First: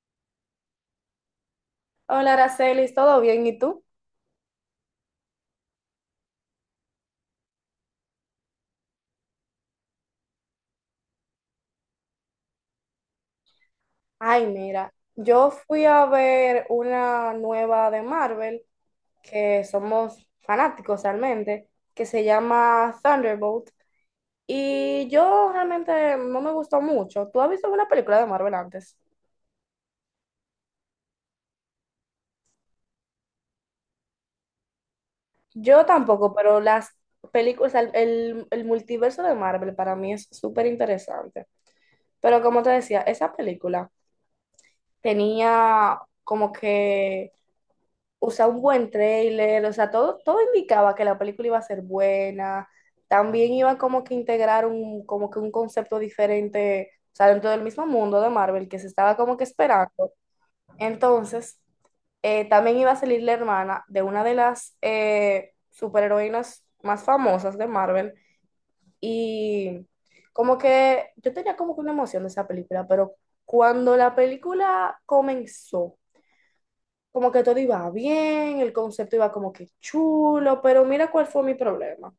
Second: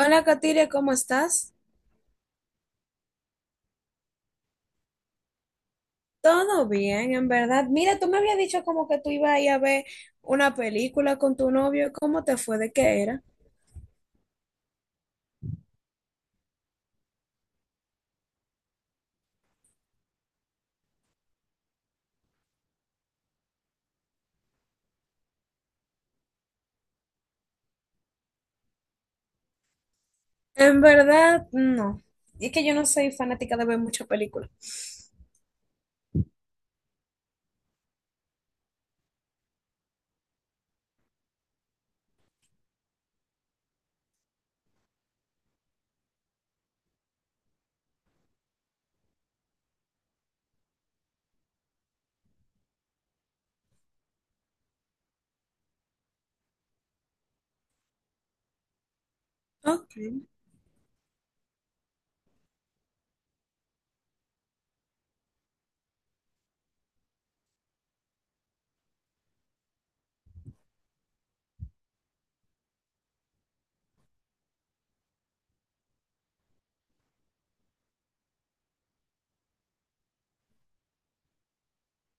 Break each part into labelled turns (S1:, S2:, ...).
S1: Hola, Katiria, ¿cómo estás?
S2: Hola, Aracelis, ¿todo bien? ¿Y tú?
S1: Todo bien, en verdad. Mira, tú me habías dicho como que tú ibas a ir a ver una película con tu novio. ¿Cómo te fue? ¿De qué era?
S2: Ay, mira, yo fui a ver una nueva de Marvel, que somos fanáticos realmente, que se llama Thunderbolt, y yo realmente no me gustó mucho. ¿Tú has visto una película de Marvel antes?
S1: En verdad, no. Es que yo no soy fanática de ver muchas películas.
S2: Yo tampoco, pero las películas, el multiverso de Marvel para mí es súper interesante. Pero como te decía, esa película tenía como que, o sea, un buen trailer, o sea, todo indicaba que la película iba a ser buena, también iba como que integrar como que un concepto diferente, o sea, dentro del mismo mundo de Marvel que se estaba como que
S1: Ok,
S2: esperando. Entonces, también iba a salir la hermana de una de las superheroínas más famosas de Marvel, y como que yo tenía como que una emoción de esa película, pero cuando la película comenzó, como que todo iba bien, el concepto iba como que chulo, pero mira cuál fue mi problema.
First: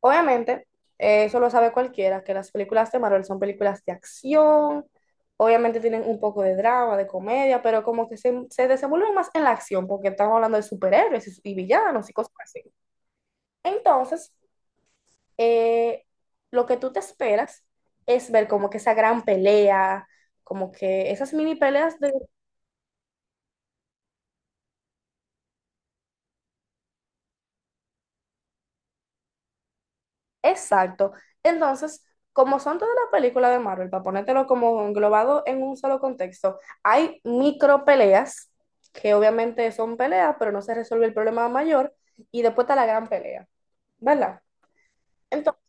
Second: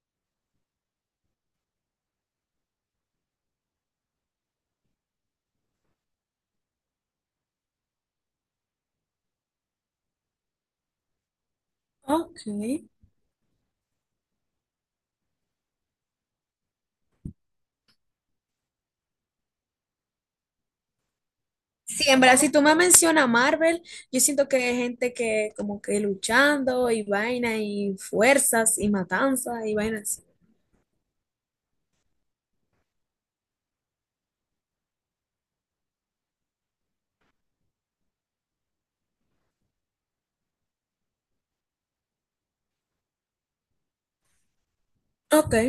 S2: Obviamente, eso lo sabe cualquiera, que las películas de Marvel son películas de acción, obviamente tienen un poco de drama, de comedia, pero como que se desenvuelven más en la acción, porque estamos hablando de superhéroes y villanos y cosas así.
S1: ok.
S2: Entonces, eh, lo que tú te esperas es ver como que esa gran pelea, como que esas mini peleas
S1: Sí,
S2: de.
S1: en verdad, si tú me mencionas Marvel, yo siento que hay gente que como que luchando y vaina y fuerzas y matanzas y vainas así.
S2: Exacto. Entonces, como son todas las películas de Marvel, para ponértelo como englobado en un solo contexto, hay micro peleas, que obviamente son peleas, pero no se resuelve el problema mayor, y después está la gran pelea, ¿verdad?
S1: Ok.
S2: Entonces,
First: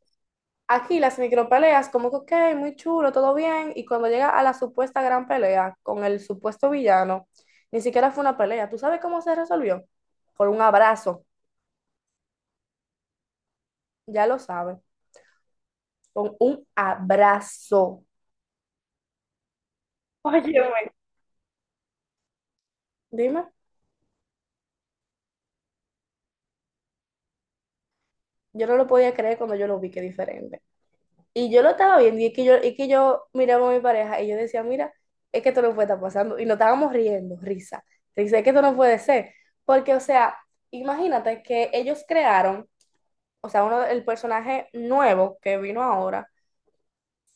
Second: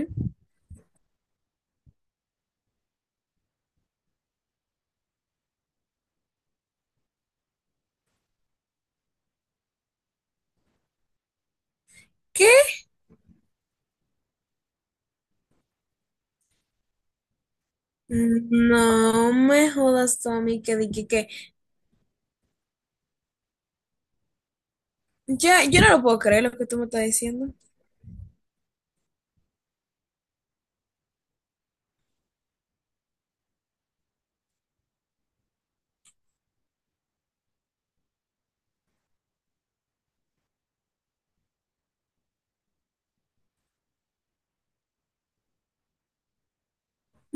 S2: aquí las micro peleas, como que, ok, muy chulo, todo bien, y cuando llega a la supuesta gran pelea con el supuesto villano, ni siquiera fue una pelea. ¿Tú sabes cómo se resolvió? Con un abrazo,
S1: ¿Qué?
S2: ya lo sabes, con un abrazo.
S1: No me jodas tú a mí que
S2: Óyeme.
S1: dije que.
S2: Dime.
S1: Ya, yo no lo puedo creer lo que tú me estás diciendo.
S2: Yo no lo podía creer cuando yo lo vi, que diferente. Y yo lo estaba viendo y es que yo miraba a mi pareja y yo decía, mira, es que esto no puede estar pasando. Y nos estábamos riendo, risa. Dice, es que esto no puede ser. Porque, o sea, imagínate que ellos crearon, o sea, uno, el personaje nuevo que vino ahora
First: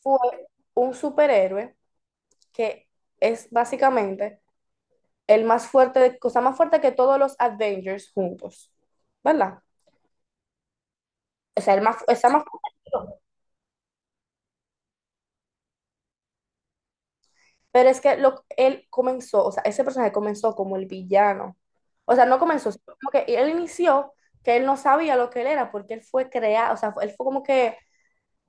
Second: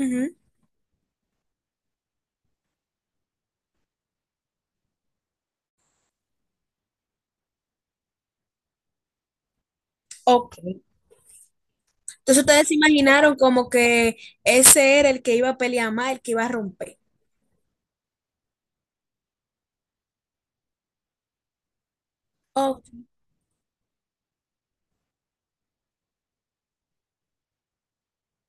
S2: fue un superhéroe que es básicamente el más fuerte, cosa más fuerte que todos los Avengers juntos, ¿verdad?
S1: Ok.
S2: O sea, el más, está
S1: Entonces
S2: más
S1: ustedes se
S2: fuerte.
S1: imaginaron como que ese era el que iba a pelear más, el que iba a romper.
S2: Pero es que él comenzó, o sea, ese personaje comenzó como el villano. O sea, no comenzó,
S1: Ok.
S2: sino como que él inició, que él no sabía lo que él era porque él fue creado, o sea, él fue como que,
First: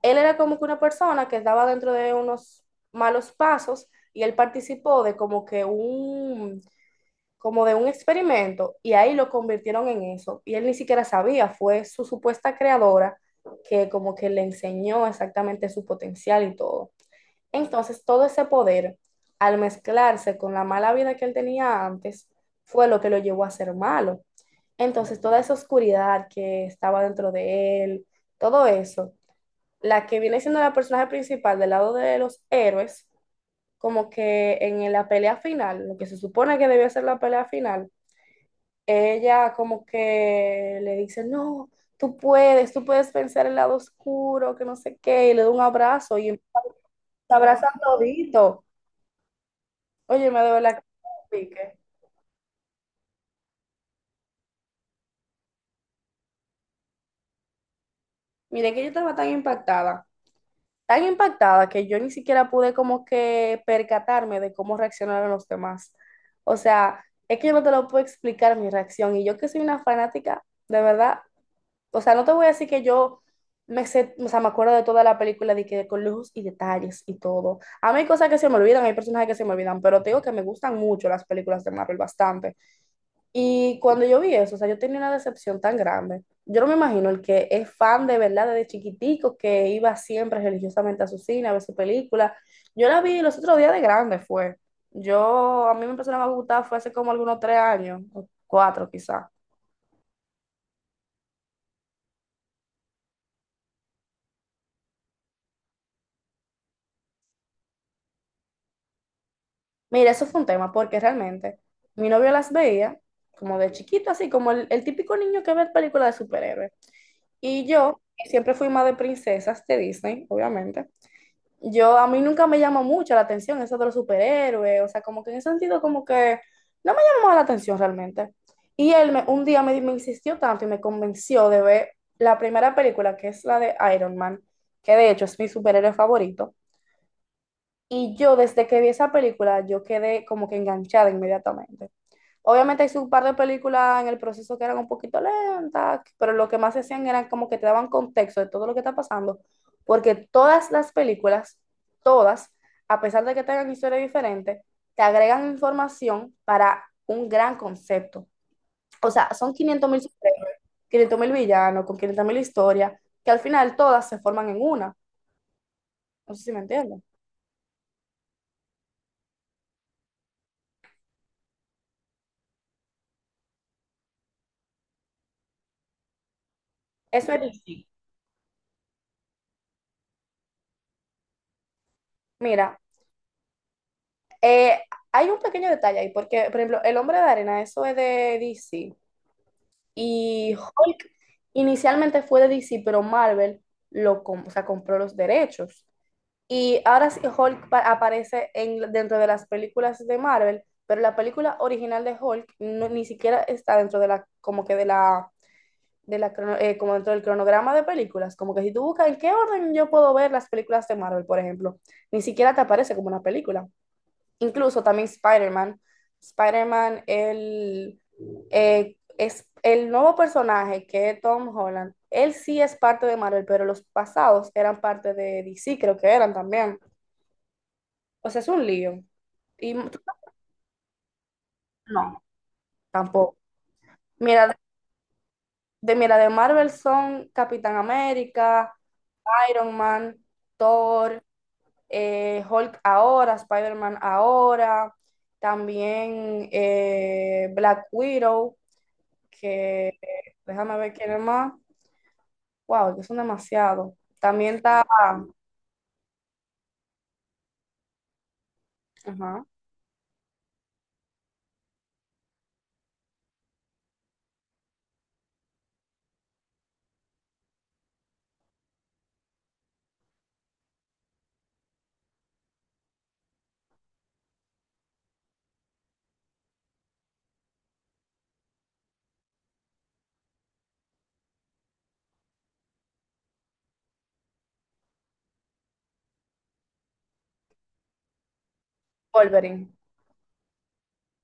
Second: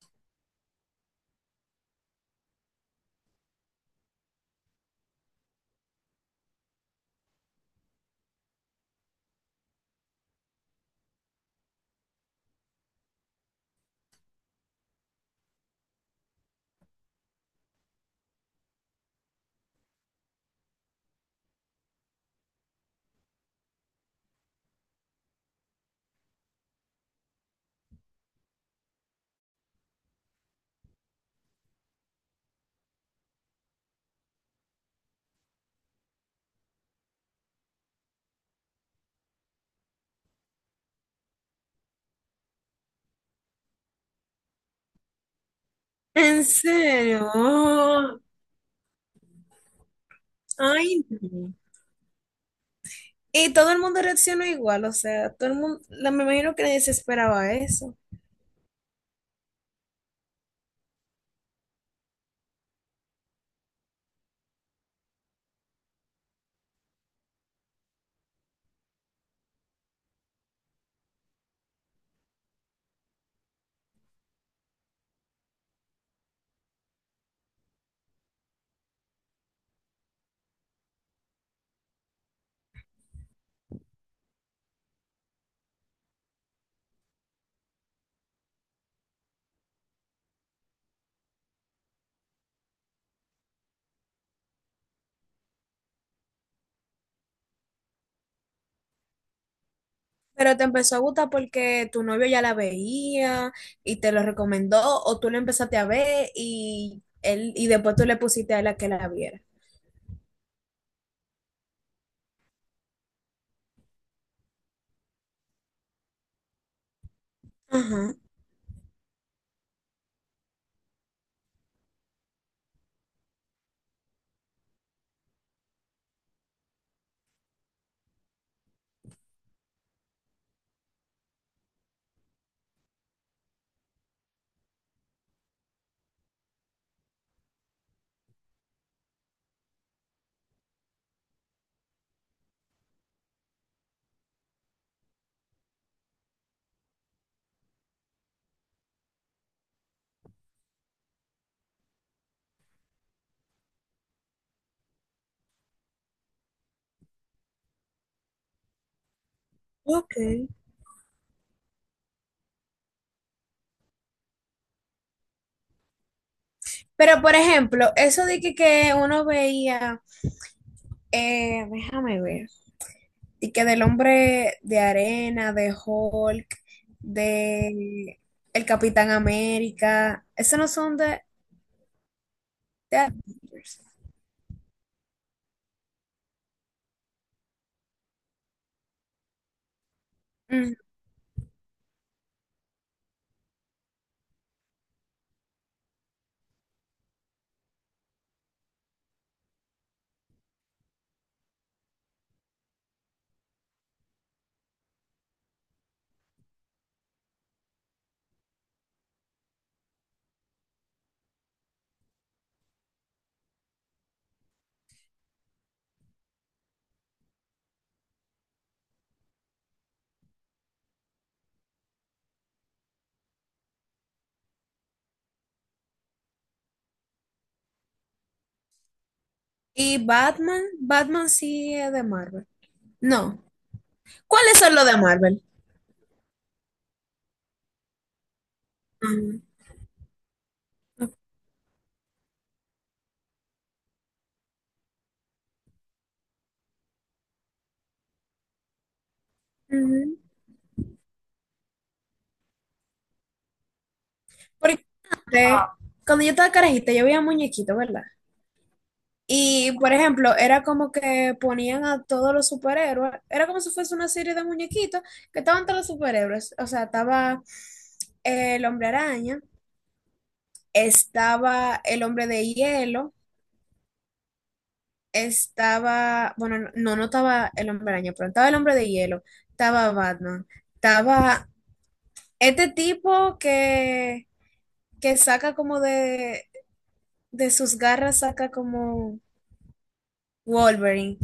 S2: él era como que una persona que estaba dentro de unos malos pasos y él participó de como que un, como de un experimento y ahí lo convirtieron en eso. Y él ni siquiera sabía, fue su supuesta creadora que como que le enseñó exactamente su potencial y todo. Entonces, todo ese poder, al mezclarse con la mala vida que él tenía antes, fue lo que lo llevó a ser malo. Entonces, toda esa oscuridad que estaba dentro de él, todo eso, la que viene siendo la personaje principal del lado de los héroes, como que en la pelea final, lo que se supone que debió ser la pelea final, ella como que le dice, no, tú puedes vencer el lado oscuro, que no sé qué, y le da un abrazo y se
S1: ¿En serio?
S2: abrazan todito. Oye, me de la
S1: Ay, no.
S2: pique.
S1: Y todo el mundo reaccionó igual, o sea, todo el mundo, me imagino que nadie se esperaba eso.
S2: Mire que yo estaba tan impactada que yo ni siquiera pude como que percatarme de cómo reaccionaron los demás. O sea, es que yo no te lo puedo explicar mi reacción. Y yo que soy una fanática, de verdad. O sea, no te voy a decir que yo me sé, o sea, me acuerdo de toda la película, de que con lujos y detalles y todo. A mí hay cosas que se me olvidan, hay personajes que se me olvidan, pero te digo que me gustan mucho las películas de Marvel, bastante. Y cuando yo vi eso, o sea, yo tenía una decepción tan grande. Yo no me imagino el que es fan de verdad desde chiquitico, que iba siempre religiosamente a su cine a ver su película. Yo la vi los otros días de grande, fue. Yo, a mí me empezaron a gustar, fue hace como algunos 3 años, o 4 quizás.
S1: Pero te empezó a gustar porque tu novio ya la veía y te lo recomendó, o tú la empezaste a ver y él, y después tú le pusiste a él a que la viera.
S2: Mira, eso fue un tema, porque realmente mi novio las veía como de chiquito, así como el típico niño que ve películas de superhéroes. Y yo
S1: Ajá,
S2: que siempre fui más de princesas de Disney, obviamente. Yo a mí nunca me llama mucho la atención eso de los superhéroes, o sea, como que en ese sentido, como que no me llamó la atención realmente. Y él un día me insistió tanto y me convenció de ver la primera película, que es la de Iron Man, que de hecho es mi superhéroe favorito. Y yo desde que vi esa película, yo quedé como que enganchada inmediatamente. Obviamente hay un par de películas en el proceso que eran un poquito lentas, pero lo que más hacían era como que te daban contexto de todo lo que está pasando, porque todas las películas, todas, a pesar de que tengan historias diferentes, te agregan información para un gran concepto. O sea, son
S1: ok.
S2: 500 mil villanos, con 500 mil historias, que al final todas se forman en una. No sé si me entienden.
S1: Pero, por ejemplo, eso de que uno veía, déjame ver, y que del hombre de arena, de Hulk,
S2: Eso es D C.
S1: de el Capitán América, esos no son
S2: Mira,
S1: de Avengers.
S2: eh, hay un pequeño detalle ahí, porque, por ejemplo, El Hombre de Arena, eso es de DC. Y
S1: Mm.
S2: Hulk inicialmente fue de DC, pero Marvel lo o sea, compró los derechos. Y ahora sí Hulk aparece en, dentro de las películas de Marvel, pero la película original de Hulk ni siquiera está dentro de la, como que de la, como dentro del cronograma de películas. Como que si tú buscas en qué orden yo puedo ver las películas de Marvel, por ejemplo, ni siquiera te aparece como una película, incluso también Spider-Man. Spider-Man, el, es el nuevo personaje que es Tom Holland. Él sí es parte de Marvel, pero los pasados eran parte de DC, creo que eran también. O sea, es un lío. Y m-
S1: Y Batman, Batman sí es de
S2: no,
S1: Marvel.
S2: tampoco.
S1: No.
S2: Mira,
S1: ¿Cuáles son los de Marvel?
S2: mira, de Marvel son Capitán América,
S1: Ujú.
S2: Iron Man, Thor, Hulk ahora, Spider-Man ahora, también Black Widow, que
S1: Ujú.
S2: déjame ver quién es más. Wow, que son demasiados. También está.
S1: Porque antes, cuando yo estaba carajita, yo veía muñequitos, ¿verdad?
S2: Ajá.
S1: Y, por ejemplo, era como que ponían a todos los superhéroes, era como si fuese una serie de muñequitos que estaban todos los superhéroes. O sea, estaba el hombre araña, estaba el hombre de hielo, estaba, bueno, no, estaba el hombre araña, pero estaba el hombre de hielo, estaba Batman, estaba este tipo que saca como de sus garras, saca como
S2: Wolverine.
S1: Wolverine.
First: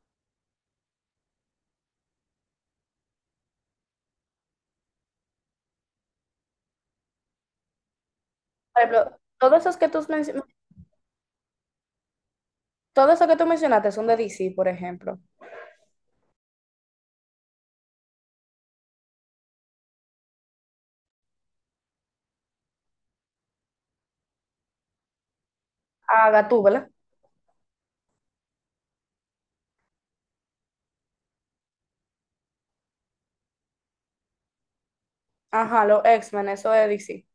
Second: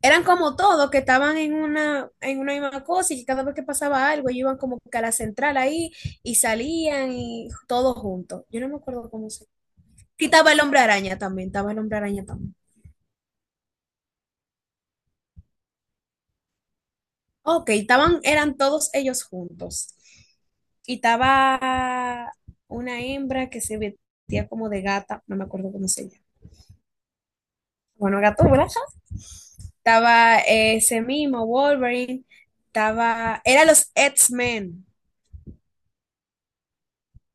S1: Eran como todos que estaban en una misma cosa y que cada vez que pasaba algo, ellos iban como que a la central ahí y salían y todos juntos. Yo no me
S2: Por
S1: acuerdo
S2: ejemplo,
S1: cómo se. Y estaba el hombre araña también, estaba el hombre araña también.
S2: todo eso que tú mencionaste son de DC, por ejemplo.
S1: Ok, estaban, eran todos ellos juntos. Y estaba una hembra que se vestía como de gata, no me acuerdo cómo se llama.
S2: A Gatúbela.
S1: Bueno, gato, ¿verdad? Estaba ese mismo Wolverine, estaba, eran los X-Men.
S2: Ajá, los X-Men, eso de DC.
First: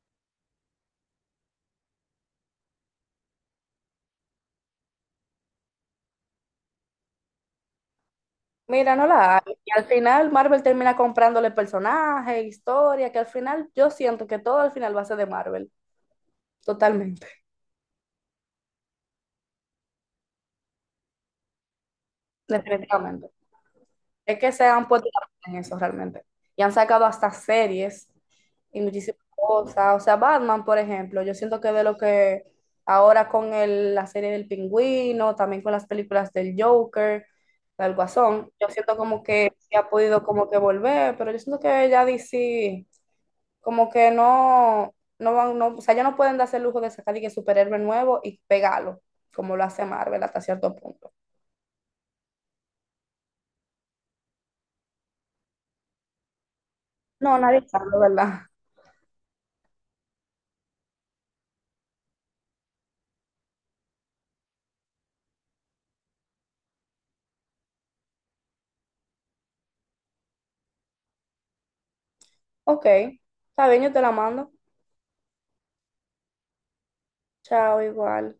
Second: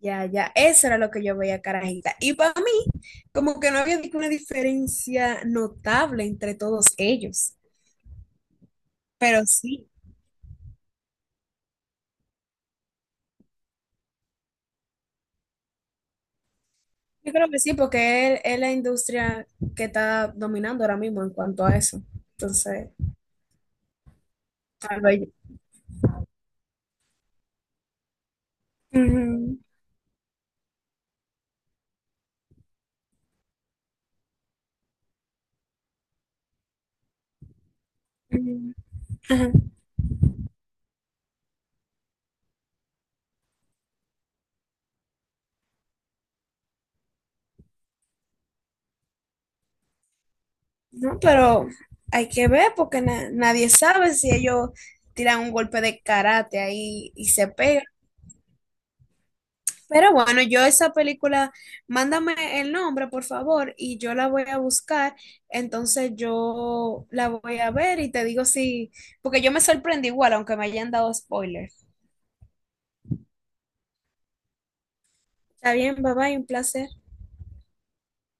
S1: Ya, ya, eso era lo que yo veía, carajita. Y para mí, como que no había ninguna diferencia notable entre todos ellos.
S2: Mira, no la
S1: Pero
S2: hay. Y al
S1: sí,
S2: final Marvel termina comprándole personajes, historia, que al final yo siento que todo al final va a ser de Marvel. Totalmente,
S1: yo creo que sí, porque es la industria que está dominando ahora mismo en cuanto a eso. Entonces,
S2: definitivamente. Es que se han
S1: tal
S2: puesto
S1: vez.
S2: en eso realmente. Y han sacado hasta series y muchísimas
S1: Ujú,
S2: cosas. O sea, Batman, por ejemplo, yo siento que de lo que ahora con la serie del Pingüino, también con las películas del Joker, del Guasón, yo
S1: ujú,
S2: siento como
S1: ajá.
S2: que sí ha podido como que volver, pero yo siento que ya DC como que no, no van, no, o sea, ya no pueden darse el lujo de sacar y que superhéroe nuevo y pegarlo, como lo hace Marvel hasta cierto punto.
S1: No, pero hay que ver porque nadie sabe si ellos tiran un golpe de karate ahí y
S2: No,
S1: se
S2: nadie
S1: pegan.
S2: sabe, ¿verdad?
S1: Pero bueno, yo esa película, mándame el nombre, por favor, y yo la voy a buscar. Entonces yo la voy a ver y te digo si, porque yo me sorprendí igual, aunque me hayan dado spoilers.
S2: Ok, está bien, yo te la mando.
S1: Está bien, bye bye, un placer.
S2: Chao, igual.